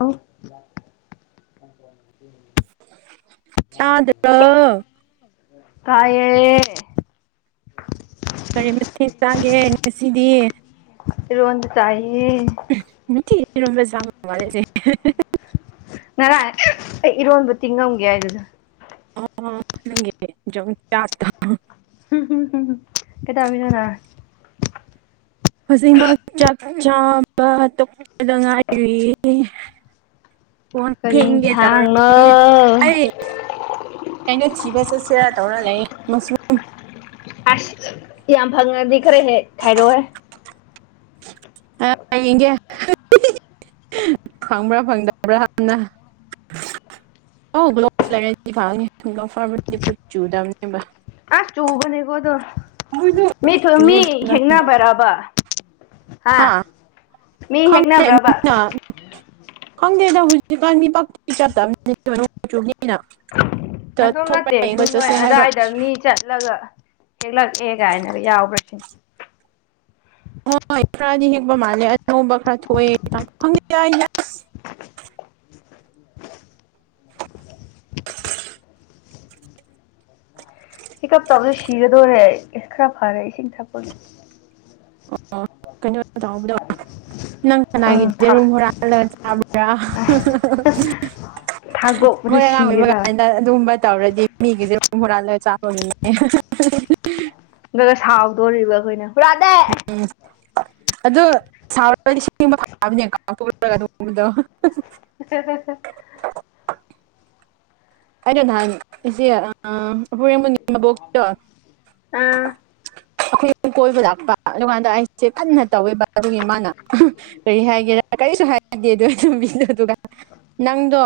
ꯑꯣ ꯇꯥꯕ꯭ꯔꯣ ꯇꯥꯗ꯭ꯔꯣ ꯇꯥꯏꯌꯦ ꯀꯔꯤ ꯃꯥꯊꯦꯜ ꯆꯥꯒꯦ ꯉꯥꯁꯤꯗꯤ ꯏꯔꯣꯟꯕ ꯆꯥꯏꯌꯦ ꯅꯨꯡꯇꯤꯒꯤ ꯏꯔꯣꯝꯕ ꯆꯥꯕ ꯃꯥꯜꯂꯦꯁꯦ [unintelligible] ꯉꯔꯥꯡ ꯑꯩ ꯏꯔꯣꯟꯕ ꯇꯤꯡꯉꯝꯒꯦ ꯍꯥꯏꯕꯗꯨ [unintelligible] ꯀꯩꯗꯧꯔꯝꯃꯤꯅꯣ ꯅꯪ ꯍꯧꯖꯤꯛꯃꯛ ꯆꯥꯛ ꯆꯥꯕ ꯇꯣꯛꯄꯗ ꯉꯥꯏꯔꯤ ꯀꯣꯟ ꯀꯔꯤ ꯐꯦꯡꯒꯦ ꯏꯟꯁꯥꯡꯅꯣ ꯇꯧꯔꯝꯃꯦ ꯑꯩ ꯀꯩꯅꯣ ꯊꯤꯕ ꯆꯠꯁꯤꯔ ꯇꯧꯔ ꯂꯩ ꯃꯁꯔꯨꯝ ꯑꯁ ꯌꯥꯝ ꯐꯪꯉꯗꯤ ꯈꯔ ꯍꯦꯛ ꯈꯥꯏꯔꯛꯑꯣꯍꯦ ꯑꯥ ꯌꯦꯡꯒꯦ ꯐꯪꯕ꯭ꯔꯥ ꯐꯪꯗꯕ꯭ꯔꯥ ꯍꯥꯟꯅ ꯑꯣ ꯒ꯭ꯂꯣꯁ ꯂꯩꯔꯗꯤ ꯐꯒꯅꯤ ꯒ꯭ꯂꯣꯐ ꯎꯞꯄꯗꯤ ꯈꯨꯠ ꯆꯨꯗꯕꯅꯦꯕ ꯑꯁ ꯆꯨꯕꯅꯦꯀꯣ ꯗꯣ ꯃꯣꯏꯗꯣ ꯃꯤ ꯆꯨꯋꯦ ꯃꯤ ꯐꯖꯅ ꯍꯦꯛꯅꯕꯔꯕ ꯍꯥ ꯍꯥꯥ ꯈꯪꯗꯦ ꯃꯤꯅ ꯈꯪꯗꯦꯗ ꯍꯧꯖꯤꯛꯀꯥꯟ ꯃꯤ ꯄꯥꯛ ꯆꯠꯇꯕꯅꯦ ꯅꯣꯡ ꯆꯨꯕꯅꯤꯅ ꯅꯇꯣꯝ ꯊꯣꯛꯄ ꯅꯠꯇꯦ ꯁꯨꯝ ꯌꯦꯡꯕ ꯅꯣꯏ ꯆꯠꯁꯦ ꯍꯥꯏꯕ ꯑꯗꯥꯏꯗ ꯃꯤ ꯆꯠꯂꯒ ꯍꯦꯛꯂꯛꯑꯦ ꯀꯥꯏꯅꯒ ꯌꯥꯎꯕ꯭ꯔꯁꯤꯅꯤ ꯍꯣꯏ ꯈꯔꯗꯤ ꯍꯦꯛꯄ ꯃꯥꯜꯂꯦ ꯑꯅꯧꯕ ꯈꯔ ꯊꯣꯛꯑꯦ ꯇꯥꯏ ꯈꯪꯗꯦꯗ ꯑꯁ ꯍꯤꯀꯠꯆꯕꯅ ꯁꯤꯒꯗꯧꯔꯦ ꯑꯩ ꯑꯁ ꯈꯔ ꯐꯔꯦ ꯏꯁꯤꯡ ꯊꯛꯄꯒꯤ ꯑꯣ ꯀꯩꯅꯣ ꯇꯧꯕꯗꯣ ꯅꯪ ꯀꯅꯥꯒꯤ ꯊꯪ ꯊꯥ ꯌꯦꯔꯨꯝ ꯍꯨꯔꯥꯜꯂꯒ ꯆꯥꯕ꯭ꯔꯥ [unintelligible] ꯊꯥꯗꯣꯛꯄꯗ ꯃꯣꯏ ꯑꯉꯥꯡ ꯑꯣꯏꯕ ꯁꯤꯒꯦꯖꯥꯠꯅꯤ ꯀꯥꯟ ꯑꯗꯨꯒꯨꯝꯕ ꯇꯧꯔꯗꯤ ꯃꯤꯒꯤ ꯌꯦꯔꯨꯝ ꯍꯨꯔꯥꯜꯂꯒ ꯆꯥꯕ ꯃꯤꯅꯦ ꯑꯗꯨꯒ ꯁꯥꯎꯗꯧꯔꯤꯕ ꯑꯩꯈꯣꯏꯅ ꯍꯨꯔꯥꯟꯗꯦ ꯑꯗꯣ ꯁꯥꯎꯔꯗꯤ ꯁꯨꯒꯨꯝꯕꯁꯦ ꯐꯥꯕꯅꯦ ꯀꯥꯎꯗꯣꯛꯔꯒ ꯑꯗꯨꯒꯨꯝꯕꯗꯣ [inaudible] ꯑꯩꯅ ꯅꯍꯥꯟ ꯏꯆꯦ ꯑꯥ ꯑꯍꯣꯏꯅꯤ ꯃꯕꯣꯛꯇꯣ ꯑꯥ ꯑꯩꯈꯣꯏ ꯑꯍꯨꯝ ꯀꯣꯏꯕ ꯂꯥꯛꯄ ꯑꯗꯨꯀꯥꯟꯗ ꯑꯩꯁꯦ ꯀꯟꯅ ꯇꯧꯋꯦꯕ ꯑꯗꯨꯒꯤ ꯃꯥꯅ ꯀꯩ ꯍꯥꯏꯒꯦꯔ ꯀꯔꯤꯁꯨ ꯍꯥꯏꯗꯦ ꯑꯗꯨ ꯑꯣꯏꯔꯁꯨ [unintelligible] ꯅꯪꯗꯣ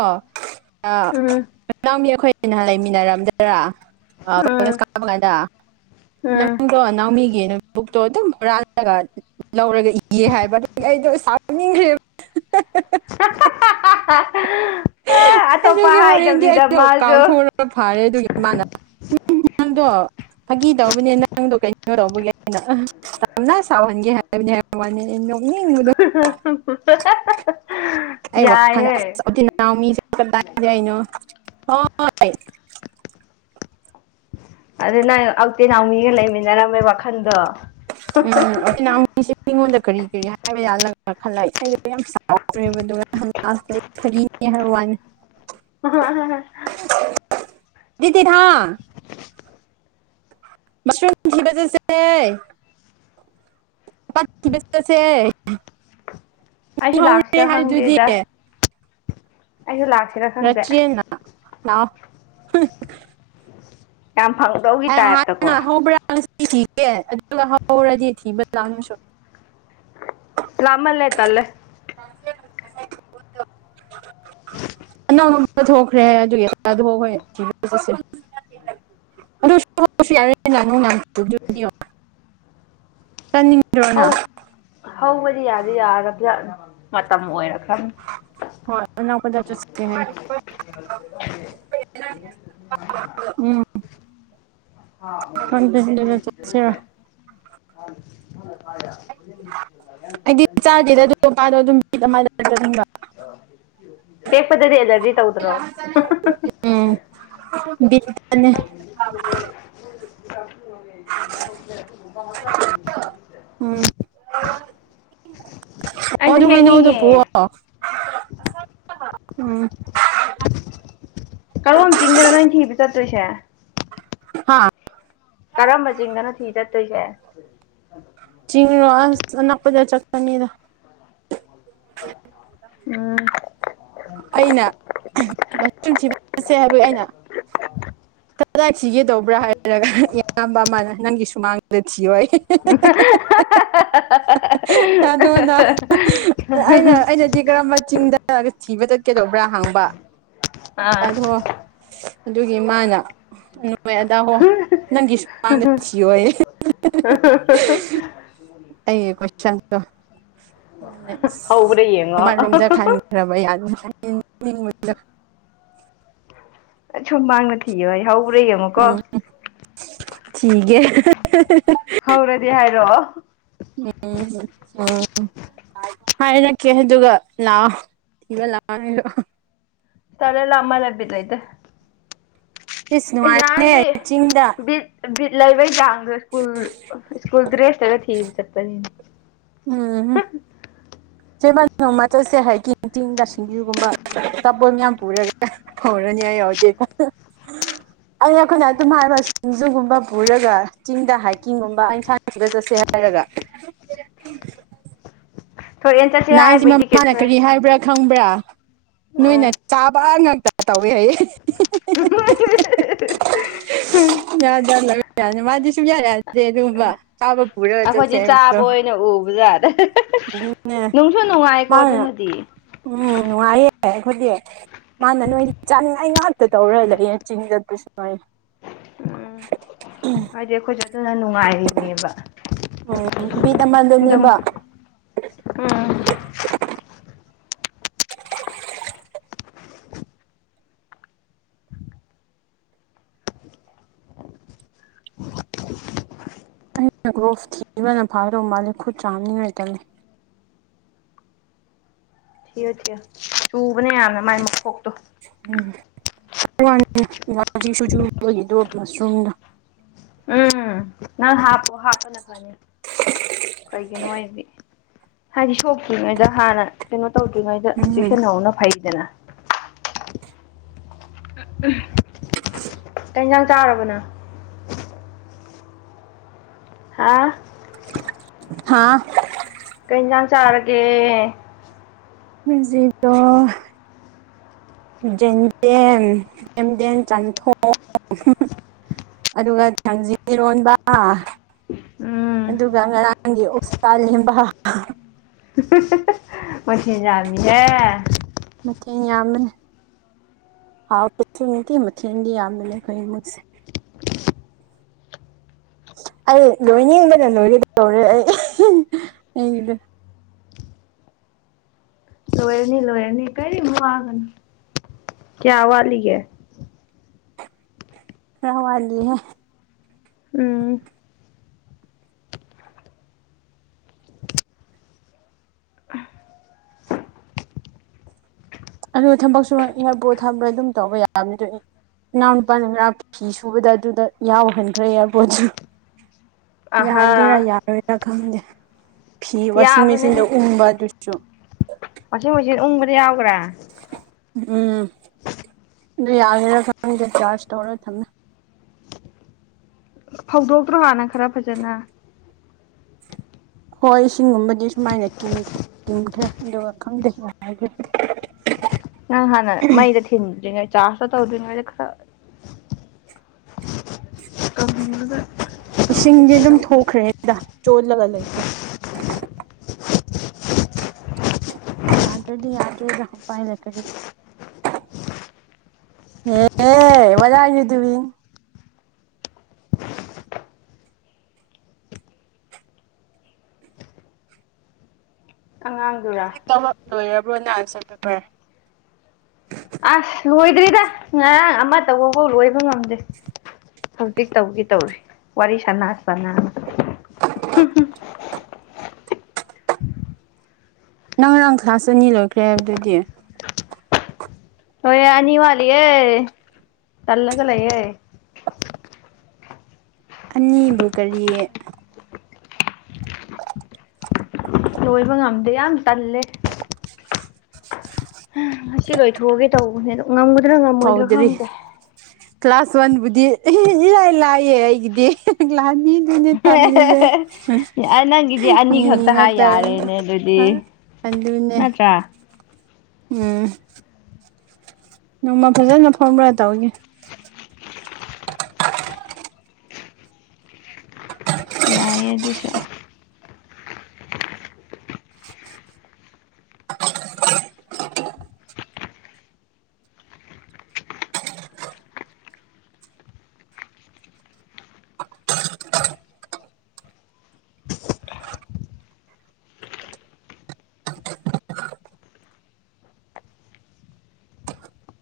ꯑꯥ ꯎꯝ ꯏꯅꯥꯎꯃꯤ ꯑꯩꯈꯣꯏꯅ ꯂꯩꯃꯤꯟꯅꯔꯝꯗ꯭ꯔꯥ ꯑꯥ ꯎꯝ ꯀꯣꯜꯂꯦꯁ ꯀꯥꯥꯕꯀꯥꯟꯗ ꯎꯝ ꯅꯪꯗꯣ ꯅꯥꯎꯃꯤꯒꯤ ꯅꯣꯠꯕꯨꯛꯇꯣ ꯑꯗꯨꯝ ꯍꯨꯔꯥꯜꯂꯒ ꯂꯧꯔꯒ ꯏꯌꯦ ꯍꯥꯏꯕ ꯑꯗꯨꯒꯤ ꯑꯩꯗꯣ ꯁꯥꯎꯅꯤꯡꯈ꯭ꯔꯦꯕ ꯑꯇꯣꯞꯄ ꯍꯥꯏꯗꯕꯤꯗ ꯃꯥꯖꯨ ꯑꯗꯨꯅ ꯐꯔꯦ ꯑꯗꯨꯒꯤ ꯃꯥꯅ [unintelligible] ꯐꯥꯒꯤ ꯇꯧꯕꯅꯦ ꯅꯪꯗꯣ ꯀꯩꯅꯣ ꯇꯧꯕꯒꯤ ꯑꯩꯅ ꯅꯪ ꯁꯥꯎꯍꯟꯒꯦ ꯍꯥꯏ [unintelligible] ꯅꯣꯛꯅꯤꯡꯕꯗꯣ [unintelligible] ꯑꯩ ꯋꯥꯈꯟꯗ ꯑꯁ [unintelligible] ꯍꯣꯏ ꯑꯗꯨ ꯅꯪ ꯑꯟꯇꯤ ꯅꯥꯎꯃꯤꯒ ꯂꯩꯃꯤꯟꯅꯔꯝꯃꯦ ꯋꯥꯈꯜꯗꯣ ꯎꯝ [unintelligible] ꯑꯩꯁꯦ ꯃꯤꯉꯣꯟꯗ ꯀꯔꯤ ꯀꯔꯤ ꯍꯥꯢꯕ ꯌꯥꯜꯂꯒ ꯈꯜꯂꯒ ꯏꯁꯩꯗ ꯌꯥꯝ ꯁꯈ꯭ꯔꯦꯕ ꯑꯗꯨꯒ [unintelligible] ꯍꯥꯢ ꯋꯅꯤ ꯑꯣ [unintelligible] ꯃꯁꯔꯨꯝꯊꯤꯕ ꯆꯠꯁꯦ ꯑꯩꯁꯨ [unintelligible] ꯆꯠꯁꯦ ꯂꯥꯛꯁꯤꯔꯥ [unintelligible] ꯍꯥꯢꯗꯨꯗꯤ ꯈꯪꯗꯦꯗ ꯑꯩꯁꯨ ꯂꯥꯛ ꯔꯆꯤꯟꯅ ꯍꯥꯎ ꯌꯥꯝ ꯐꯪꯗꯧꯒꯤ ꯑꯩ ꯇꯥꯏꯞꯇꯀꯣ ꯍꯥꯟꯅ ꯍꯧꯕ꯭ꯔꯥ ꯉꯁꯤ ꯊꯤꯒꯦ ꯑꯗꯨꯒ ꯍꯧꯔꯗꯤ ꯊꯤꯕ ꯂꯥꯛꯑꯣ ꯅꯣꯢꯁꯨ ꯂꯥꯞꯃꯜꯂꯦ ꯇꯜꯂꯦ ꯑꯅꯝ ꯊꯣꯛꯈ꯭ꯔꯦ ꯑꯗꯨꯒꯤ ꯑꯗꯨꯒ ꯍꯣꯏ ꯊꯤꯕ ꯆꯠꯁꯦ ꯑꯗꯨ [unintelligible] [unintelligible] ꯆꯥꯅꯤꯡꯗ꯭ꯔꯣꯅ ꯍꯧ ꯍꯧꯕꯗꯤ ꯌꯥꯗꯤ ꯌꯥꯒꯗꯔ꯭ ꯃꯇꯝ ꯑꯣꯏꯔꯛꯀꯅꯤ ꯍꯣꯏ ꯑꯔꯥꯞꯄꯗ ꯆꯠꯁꯦ ꯍꯥꯏ [unintelligible] ꯎꯝ ꯍꯥꯥ ꯃꯣꯅ ꯈꯪꯗꯦꯗꯨꯗ ꯆꯠꯁꯤꯔꯣ [unintelligible] [inaudible] [inaudible] ꯑꯩꯗꯤ ꯆꯥꯗꯦꯗ ꯑꯗꯨ ꯃꯄꯥꯗꯣ ꯑꯗꯨꯝ ꯕꯤꯠ ꯑꯃꯗ ꯆꯠꯅꯤꯡꯕ ꯍꯦꯛꯄꯗꯗꯤ ꯑꯦꯂꯔꯖꯤ ꯇꯧꯗ꯭ꯔꯣ ꯎꯝ ꯕꯤꯠꯇꯅꯦ [unintelligible] ꯎꯝ [inaudible] ꯑꯣ ꯑꯩꯁꯨ ꯑꯗꯨ ꯍꯩꯅꯧꯗꯣ ꯍꯦꯛꯅꯤꯡꯉꯦ ꯄꯨꯑꯣ ꯎꯝ ꯀꯔꯣꯝ ꯆꯤꯡꯗꯅꯣ ꯅꯣ ꯊꯤꯕ ꯆꯠꯇꯣꯢꯁꯦ ꯍꯥꯥ ꯀꯔꯝꯕ ꯆꯤꯡꯗꯅꯣ ꯊꯤ ꯆꯠꯇꯣꯢꯁꯦ ꯆꯤꯡꯔ ꯑꯁ ꯑꯅꯛꯄꯗ ꯆꯠꯀꯅꯤꯗ ꯎꯝ ꯑꯩꯅ ꯃꯁꯔꯨꯝ ꯊꯤꯕ ꯆꯠꯁꯦ ꯍꯥꯢꯕꯒꯤ ꯑꯩꯅ ꯀꯗꯥꯏ ꯊꯤꯒꯦꯗꯧꯕ꯭ꯔꯥ ꯍꯥꯏꯔꯒ ꯏꯌꯥꯝꯕ ꯑꯃꯅ ꯅꯪꯒꯤ ꯁꯨꯃꯥꯡꯗꯨꯗ ꯊꯤꯌꯣ ꯍꯥꯏ ꯑꯗꯨꯅ ꯑꯩꯅ [unintelligible] ꯑꯩꯅꯗꯤ ꯀꯔꯝꯕ ꯆꯤꯡꯗ ꯊꯤꯕ ꯆꯠꯀꯦꯗꯧꯕ꯭ꯔꯥ ꯍꯪꯕ ꯑꯥ [unintelligible] ꯑꯗꯨꯒꯤ ꯃꯥꯅ ꯑꯩ ꯍꯣꯏ ꯑꯗꯥ ꯍꯣ ꯅꯪꯒꯤ ꯁꯨꯃꯥꯡꯗ ꯊꯤꯌꯣꯌꯦ [unintelligible] ꯑꯩꯒꯤ ꯀꯣꯏꯁꯟꯇꯣ ꯃꯣꯏ ꯑꯁ ꯍꯧꯕ꯭ꯔꯥ ꯌꯦꯡꯉꯣ ꯑꯃꯔꯣꯝꯗ ꯈꯟ ꯈ꯭ꯔꯕ ꯌꯥꯅꯤ [unintelligible] ꯃꯤ ꯎꯔꯣꯏ [unintelligible] ꯁꯨꯃꯥꯡꯗ ꯊꯤꯌꯣ ꯍꯧꯕ꯭ꯔ ꯌꯦꯡꯉꯣꯀꯣ ꯎꯝ ꯊꯤꯒꯦ [unintelligible] ꯍꯧꯔꯗꯤ ꯍꯥꯏꯔꯛꯑꯣ ꯎꯝ ꯎꯝ ꯍꯥꯏꯔꯛꯀꯦ ꯑꯗꯨꯒ ꯂꯥꯛꯑꯣ ꯊꯤꯕ ꯂꯥꯛꯑꯣ ꯍꯥꯢꯔꯣ ꯇꯜꯂꯦ ꯂꯥꯞꯃꯜꯂꯦ ꯕꯤꯠ ꯂꯩꯇꯦ ꯏꯁ ꯅꯥꯍꯟꯗꯤ ꯅꯨꯡꯉꯥꯏꯕꯅꯦ ꯆꯤꯡꯗ ꯕꯤꯠ ꯕꯤꯠ ꯂꯩꯕꯩ ꯆꯥꯡꯖꯦ ꯁ꯭ꯀꯨꯜ ꯁ꯭ꯀꯨꯜ ꯗ꯭ꯔꯦꯁꯇꯒ ꯊꯤꯕ ꯆꯠꯄꯅꯤꯟ ꯎꯝꯍꯨ ꯆꯦ [inaudible] ꯕꯥꯅꯤ ꯅꯣꯡꯃ ꯆꯠꯁꯦ ꯍꯥꯏꯀꯤꯡ ꯆꯤꯡꯗ ꯁꯤꯡꯖꯨꯒꯨꯝꯕ [inaudible] ꯑꯆꯥꯄꯣꯠ ꯃꯌꯥꯝ ꯄꯨꯔꯒ ꯍꯧꯔꯅꯤꯍꯥꯏ ꯌꯥꯎꯗꯦ [unintelligible] ꯑꯩꯅ ꯑꯩꯈꯣꯏꯅ ꯑꯗꯨꯝ ꯍꯥꯏꯕ ꯁꯤꯡꯖꯨꯒꯨꯝꯕ ꯄꯨꯔꯒ ꯆꯤꯡꯗ ꯍꯥꯏꯀꯤꯡꯒꯨꯝꯕ ꯑꯦꯟꯁꯥꯡ ꯊꯤꯕ ꯆꯠꯁꯦ ꯍꯥꯏꯔꯒ ꯊꯣꯔꯦꯟ ꯆꯠꯁꯦ ꯅꯥꯏꯟꯁꯦ ꯍꯥꯏꯕꯩꯗꯤ ꯃꯃꯥꯅ ꯀꯩꯁꯨ ꯀꯔꯤ ꯍꯥꯏꯕ꯭ꯔꯥ ꯈꯪꯕ꯭ꯔꯥ ꯅꯣꯏꯅ ꯎꯝ ꯆꯥꯕꯥ ꯉꯥꯛꯇ ꯇꯧꯋꯦ ꯍꯥꯏꯌꯦ [unintelligible] ꯌꯥꯗ [unintelligible] ꯃꯥꯗꯤ ꯁꯨꯡꯌꯥ ꯌꯥꯗꯦ ꯑꯗꯨꯒꯨꯝꯕ ꯆꯥꯕ ꯄꯨꯔꯒ ꯆꯠꯁꯦ ꯑꯈꯣꯏꯗꯤ ꯆꯥꯕ ꯍꯥꯏꯕꯗꯣ ꯑꯣꯏꯅ ꯎꯕꯖꯥꯠ ꯑꯗꯨꯅꯦ ꯅꯨꯡꯁꯨ ꯅꯨꯡꯉꯥꯏꯀꯣ ꯃꯥꯅ ꯑꯗꯨꯅꯗꯤ ꯎꯝ ꯅꯨꯡꯉꯥꯏꯌꯦ ꯑꯩꯈꯣꯏꯗꯤ ꯃꯥꯅ ꯅꯣꯏꯗꯤ ꯆꯥꯅꯤꯡꯉꯥꯏ ꯉꯥꯛꯇ ꯇꯧꯔ ꯂꯩꯌꯦ ꯆꯤꯡꯗ [unintelligible] ꯍꯥꯏ ꯎꯝ ꯎꯝ ꯍꯥꯏꯗꯤ ꯑꯈꯣꯏꯁꯨ ꯑꯗꯨꯅ ꯅꯨꯡꯉꯥꯏꯔꯤꯅꯦꯕ ꯎꯝ ꯕꯤꯠ ꯑꯗꯨꯝ ꯑꯃꯗꯅꯦꯕ ꯎꯝ ꯒ꯭ꯂ‌ꯣꯞ ꯊꯤꯕꯅ ꯐꯥꯒꯗꯧ ꯃꯥꯜꯂꯦ ꯈꯨꯠ ꯆꯥꯝꯅꯤꯡꯉꯥꯏ ꯇꯜ ꯊꯤꯌꯨ ꯊꯤꯌꯨ ꯆꯨꯕꯅꯦ ꯌꯥꯝꯅ ꯃꯥꯏ ꯃꯈꯣꯛꯇꯣ ꯎꯝ [inaudible] ꯋꯥꯡꯖꯤ ꯆꯨꯕꯒꯤꯗ‌ꯣ ꯃꯁꯔꯨꯝꯗ‌ꯣ ꯎꯝ ꯅꯪ ꯍꯥꯞꯄꯣ ꯍꯥꯞꯄꯅ ꯐꯅꯤ ꯀꯩꯒꯤꯅꯣ ꯍꯥꯏꯗꯤ ꯍꯥꯏꯗꯤ ꯁꯣꯛꯇ꯭ꯔꯤꯉꯩꯗ ꯍꯥꯟꯅ ꯀꯩꯅꯣ ꯇꯧꯗ꯭ꯔꯤꯉꯩꯗ ꯎꯝ ꯆꯦꯛꯁꯤꯟꯍꯧꯕꯅ ꯐꯩꯗꯅ ꯎꯝ ꯀꯩ ꯏꯟꯖꯥꯡ ꯆꯥꯔꯕ‌ꯣ ꯅꯪ ꯍꯥꯥ ꯍꯥꯥ ꯀꯩꯏꯟꯖꯥꯡ ꯆꯥꯔꯒꯦ [unintelligible] ꯖꯤꯛꯗꯣ ꯖ‌ꯦꯟꯗꯦꯝ ꯌꯦꯝꯗꯦꯝ ꯆꯥꯝꯊꯣꯡ ꯑꯗꯨꯒ ꯊꯥꯡꯖꯤꯡ ꯏꯔꯣꯟꯕ ꯎꯝ ꯑꯗꯨꯒ ꯉꯔꯥꯡꯒꯤ ꯑꯣꯛꯁꯥ ꯂꯦꯝꯕ ꯃꯊ‌ꯦꯟ ꯌꯥꯝꯃꯤꯍꯦ ꯃꯊꯦꯟ ꯌꯥꯝꯕꯅꯦ ꯍꯥꯎ [unintelligible] ꯁꯨ ꯅꯨꯡꯇꯤ ꯃꯊ‌ꯦꯟꯗꯤ ꯌꯥꯝꯕꯅ‌ꯦ ꯈ‌ꯣꯏ ꯏꯃꯨꯡꯁ‌ꯦ [unintelligible] ꯑꯩ ꯂꯣꯏꯅꯤꯡꯕꯅ ꯂꯣꯏꯒꯗꯧꯔꯦ ꯑꯩ ꯑꯩꯗ‌ꯣ ꯂꯣꯏꯔꯅꯤ ꯂꯣꯏꯔꯅꯤ ꯀꯔꯤꯝ ꯋꯥꯒꯅꯨ ꯀꯌꯥ ꯋꯥꯠꯂꯤꯒꯦ ꯈꯔ ꯋꯥꯠꯂꯤ ꯍꯦ ꯎꯝ ꯑꯗꯨ ꯊꯕꯛ ꯁꯨꯔ ꯏꯌꯔꯄ‌ꯣꯠ ꯊꯥꯕ ꯑꯗꯨꯝ ꯇꯧꯕ ꯌꯥꯕꯅꯤꯗꯣ ꯏ ꯏꯅꯥꯎ ꯅꯨꯄꯥꯅ ꯉꯔꯥꯡ ꯐꯤ ꯁꯨꯕꯗ ꯑꯗꯨꯗ ꯌꯥꯎꯍꯟꯈ꯭ꯔꯦ ꯏꯌꯔꯕꯣꯠꯁꯨ ꯑꯍꯥ ꯌꯥꯒꯦꯔꯥ ꯌꯥꯔꯣꯏꯔꯥ ꯈꯪꯗꯦ ꯐꯤ ꯋꯥꯁꯤꯡ ꯌꯥꯕꯅꯦꯍꯦ ꯃꯦꯆꯤꯟꯗ ꯎꯪꯕ ꯑꯗꯨꯁꯨ ꯋꯥꯁꯤꯡ ꯃꯦꯆꯤꯟ ꯎꯪꯕꯗ ꯌꯥꯎꯈꯔꯦ ꯎꯝ ꯑꯗꯨ ꯌꯥꯒꯦꯔꯥ ꯈꯪꯗꯦ ꯆꯥꯔꯖ ꯇꯧꯔ ꯊꯝꯃꯦ ꯐꯧꯗꯣꯛꯇ꯭ꯔꯣ ꯍꯥꯟꯅ ꯈꯔ ꯐꯖꯅ ꯍꯣꯏ ꯏꯁꯤꯡꯒꯨꯝꯕꯗꯤ ꯁꯨꯃꯥꯏꯅ ꯀꯤꯟ ꯀꯤꯟꯈ꯭ꯔꯦ ꯑꯗꯨꯒ ꯈꯪꯗꯦ ꯌꯥꯒꯦꯔ ꯅꯪ ꯍꯥꯟꯅ ꯃꯩꯗ ꯊꯤꯟꯗ꯭ꯔꯤꯉꯩ ꯆꯥꯔꯖꯇꯨ ꯇꯧꯗ꯭ꯔꯤꯉꯩꯗ ꯈꯔ ꯀꯪꯉꯥꯒ ꯏꯁꯤꯡꯗꯤ ꯑꯗꯨꯝ ꯊꯣꯛꯈ꯭ꯔꯦꯗ ꯆꯣꯠꯂꯒ ꯂꯩꯇꯦ [inaudible] ꯌꯥꯗ꯭ꯔꯗꯤ ꯌꯥꯗ꯭ꯔꯦꯗ ꯎꯄꯥꯏ ꯂꯩꯇꯗꯤ ꯑꯦꯍꯦ ꯋꯍꯥꯠ ꯑꯥꯔ ꯌꯨ ꯗꯨꯏꯡ ꯑꯉꯥꯡꯗꯨꯔꯥ ꯊꯕꯛ ꯂꯣꯏꯔꯕ꯭ꯔꯣꯅ ꯑꯟꯁꯔ ꯄꯦꯄꯔ ꯑꯁ ꯂꯣꯏꯗ꯭ꯔꯤꯗ ꯉꯔꯥꯡ ꯑꯃ ꯇꯧꯕꯐꯥꯎ ꯂꯣꯏꯕ ꯉꯝꯗꯦ ꯍꯧꯖꯤꯛ ꯇꯧꯒꯦ ꯇꯧꯔꯤ ꯋꯥꯔꯤ ꯁꯥꯟꯅ ꯁꯥꯟꯅꯅ [inaudible] ꯅꯪ ꯉꯔꯥꯡ ꯀ꯭ꯂꯥꯁ ꯑꯅꯤ ꯂꯣꯏꯈ꯭ꯔꯦ ꯍꯥꯏꯕꯗꯨꯗꯤ ꯂꯣꯏꯔꯦ ꯑꯅꯤ ꯋꯥꯠꯂꯤꯌꯦ ꯇꯜꯂꯒ ꯂꯩꯔꯦ ꯑꯅꯤꯕꯨ ꯀꯔꯤ ꯂꯣꯏꯕ ꯉꯝꯗꯦ ꯌꯥꯝ ꯇꯜꯂꯦ [inaudible] ꯉꯁꯤ ꯂꯣꯏꯊꯣꯛꯑꯒꯦ ꯇꯧꯕꯅꯦ ꯑꯗꯣ ꯉꯝꯒꯗ꯭ꯔꯥ ꯉꯝꯃꯣꯏꯗ꯭ꯔꯥ ꯍꯧꯗ꯭ꯔꯤ ꯈꯪꯗꯦ ꯀ꯭ꯂꯥꯁ ꯋꯥꯟꯕꯨꯗꯤ ꯏꯂꯥꯏ ꯂꯥꯏꯌꯦ ꯑꯩꯒꯤꯗꯤ ꯂꯥꯛꯅꯤ ꯑꯗꯨꯅꯦ ꯇꯜꯂꯤꯖꯦ ꯅꯪꯒꯤꯗꯤ ꯑꯅꯤꯈꯛꯇ ꯍꯥꯏ ꯌꯥꯔꯦꯅꯦ ꯑꯗꯨꯗꯤ ꯑꯗꯨꯅꯦ ꯅꯠꯇ꯭ꯔꯥ ꯎꯝ ꯅꯣꯡꯃ ꯐꯖꯅ ꯐꯪꯕ꯭ꯔ ꯇꯧꯒꯦ ꯌꯥꯏꯌꯦ ꯑꯗꯨꯁꯨ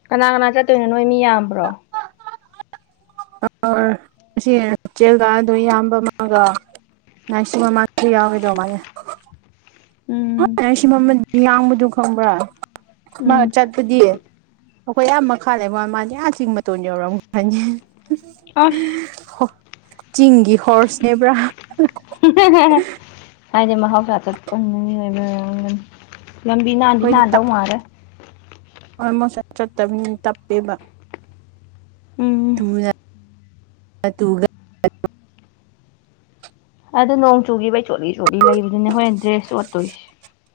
ꯀꯅꯥ ꯀꯅꯥ ꯆꯠꯇꯣꯏꯅꯣ ꯅꯣꯏ ꯃꯤ ꯌꯥꯝꯕ꯭ꯔꯣ ꯑꯥꯔ ꯉꯁꯤ ꯏꯆꯦꯜꯒ ꯑꯗꯣ ꯏꯌꯥꯝꯕ ꯑꯃꯒ ꯉꯥꯏꯁꯨ ꯃꯃꯥꯁꯨ ꯌꯥꯎꯒꯗꯧꯕ ꯃꯥꯜꯂꯦ ꯎꯝ ꯅꯪ ꯁꯤ ꯃꯃꯜ ꯌꯥꯡꯕꯗꯨ ꯈꯪꯕ꯭ꯔꯥ ꯃꯥ ꯎꯝ ꯆꯠꯄꯗꯤ ꯑꯩꯈꯣꯏ ꯑꯥ ꯃꯈꯥ ꯂꯩꯕ ꯃꯥꯗꯤ ꯌꯥ ꯆꯤꯡ ꯃꯇꯣꯟ ꯌꯧꯔꯝ ꯒꯅꯤ ꯑꯁ ꯆꯤꯡꯒꯤ ꯍꯣꯔꯁꯅꯦꯕ꯭ꯔ ꯍꯥꯏꯗꯤ ꯃꯍꯧꯁꯥ ꯆꯠꯄ ꯂꯝꯕꯤ ꯅꯥꯟꯗꯤ ꯑꯩꯈꯣꯏꯗꯤ ꯅꯥꯟꯗꯧ ꯇꯞ ꯃꯥꯜꯂꯦ ꯑꯣꯜꯃꯣꯁ ꯆꯠ ꯆꯠꯇꯕꯅꯤꯅ ꯇꯞꯄꯦꯕ ꯎꯝ ꯇꯨꯒ ꯑꯗꯨꯒ ꯑꯗꯣ ꯅꯣꯡ ꯆꯨꯈꯤꯕꯩ ꯆꯣꯠꯂꯤ ꯆꯣꯠꯂꯤ ꯂꯩꯕꯗꯨꯅꯦ ꯍꯣꯔꯦꯟ ꯗ꯭ꯔꯦꯁ ꯁꯣꯠꯇꯣꯏꯁꯦ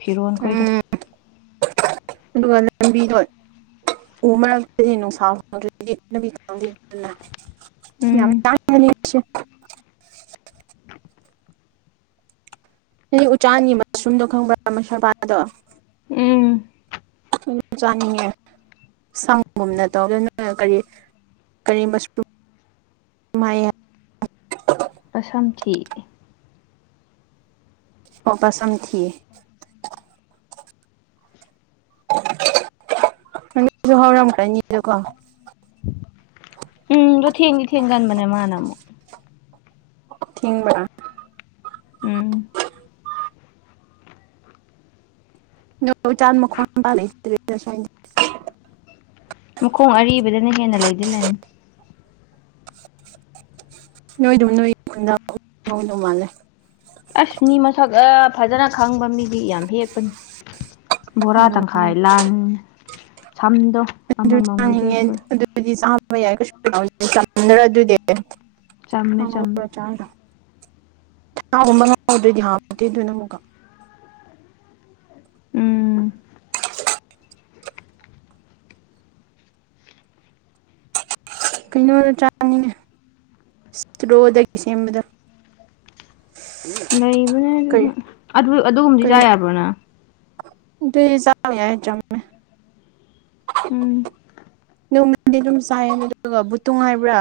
ꯐꯤꯔꯣꯜ ꯈꯣꯏꯗꯣ ꯎꯝ ꯑꯗꯨꯒ ꯂꯝꯕꯤꯗꯣ [inaudible] ꯌꯥꯝ ꯎꯝ ꯇꯥꯡꯕꯅꯤ ꯏꯁꯤꯡ ꯅꯪꯗꯤ ꯎꯆꯥꯟꯒꯤ ꯃꯁꯔꯨꯝꯗꯣ ꯈꯪꯕ꯭ꯔ ꯎꯝ ꯆꯥꯅꯤꯡꯉꯦ ꯁꯪꯒꯨꯝꯅ ꯇꯧꯔꯦꯅ ꯀꯔꯤ ꯀꯔꯤ ꯃꯁꯔꯨꯝ ꯍꯥꯏꯌꯦ ꯄꯥꯁꯝꯊꯤ ꯑꯣ ꯄꯁꯝꯊꯤꯑꯦ ꯅꯪꯁꯨ ꯍꯧꯔꯝ ꯀꯅꯤꯗꯀꯣ [unintelligible] ꯊꯦꯡꯗꯤ ꯊꯦꯡꯒꯟꯕꯅꯦ ꯃꯅꯥ ꯑꯃꯨꯛ ꯊꯤꯡꯕ꯭ꯔꯥ ꯎꯝ [unintelligible] ꯃꯈꯣꯡ ꯑꯔꯤꯕꯗꯅ ꯍꯦꯟꯅ ꯂꯩꯗꯤ ꯂꯩꯕ ꯅꯤ ꯅꯣꯏꯗꯨ ꯅꯣꯏ ꯈꯨꯟꯗ [unintelligible] ꯉꯧꯗꯧ ꯃꯥꯜꯂꯦ ꯑꯁ ꯃꯤ ꯃꯁꯛ ꯑꯥ ꯐꯖꯅ ꯈꯪꯕ ꯃꯤꯗꯤ ꯌꯥꯝ ꯍꯦꯛꯄꯅꯤ ꯕꯣꯔꯥ ꯇꯪꯈꯥꯏ ꯂꯥꯟ ꯁꯝꯗꯣ ꯑꯗꯨ ꯑꯃꯃꯝꯒ ꯆꯥꯅꯤꯡꯉꯦ ꯍꯦꯛꯄꯅꯤ ꯆꯝꯃꯦ ꯆꯝꯃꯦ [unintelligible] ꯁꯥ ꯒꯨꯝꯕ ꯉꯧꯗ꯭ꯔꯗꯤ ꯍꯥꯎꯇꯦ ꯗꯨꯅ ꯑꯃꯨꯛꯀ ꯎꯝ [unintelligible] ꯀꯩꯅꯣꯗꯣ ꯆꯥꯅꯤꯡꯉꯦ ꯁꯇ꯭ꯔꯣꯗꯒꯤ ꯁꯦꯝꯕꯗꯣ ꯂꯩꯕꯅꯦ ꯑꯗꯨꯁꯨ ꯀꯔꯤ ꯑꯗꯨ ꯑꯗꯨꯒꯨꯝꯕꯗꯤ ꯆꯥ ꯀꯔꯤ ꯌꯥꯕ꯭ꯔꯣ ꯅꯪ ꯑꯗꯨꯗꯤ ꯆꯥꯕ ꯌꯥꯏ ꯆꯝꯃꯦ ꯎꯝ ꯅꯣꯡꯃꯗꯤ ꯑꯗꯨꯝ ꯆꯥꯏꯌꯦ ꯑꯗꯨꯒ ꯕꯨꯠꯇꯨꯡ ꯍꯥꯏꯕ꯭ꯔꯥ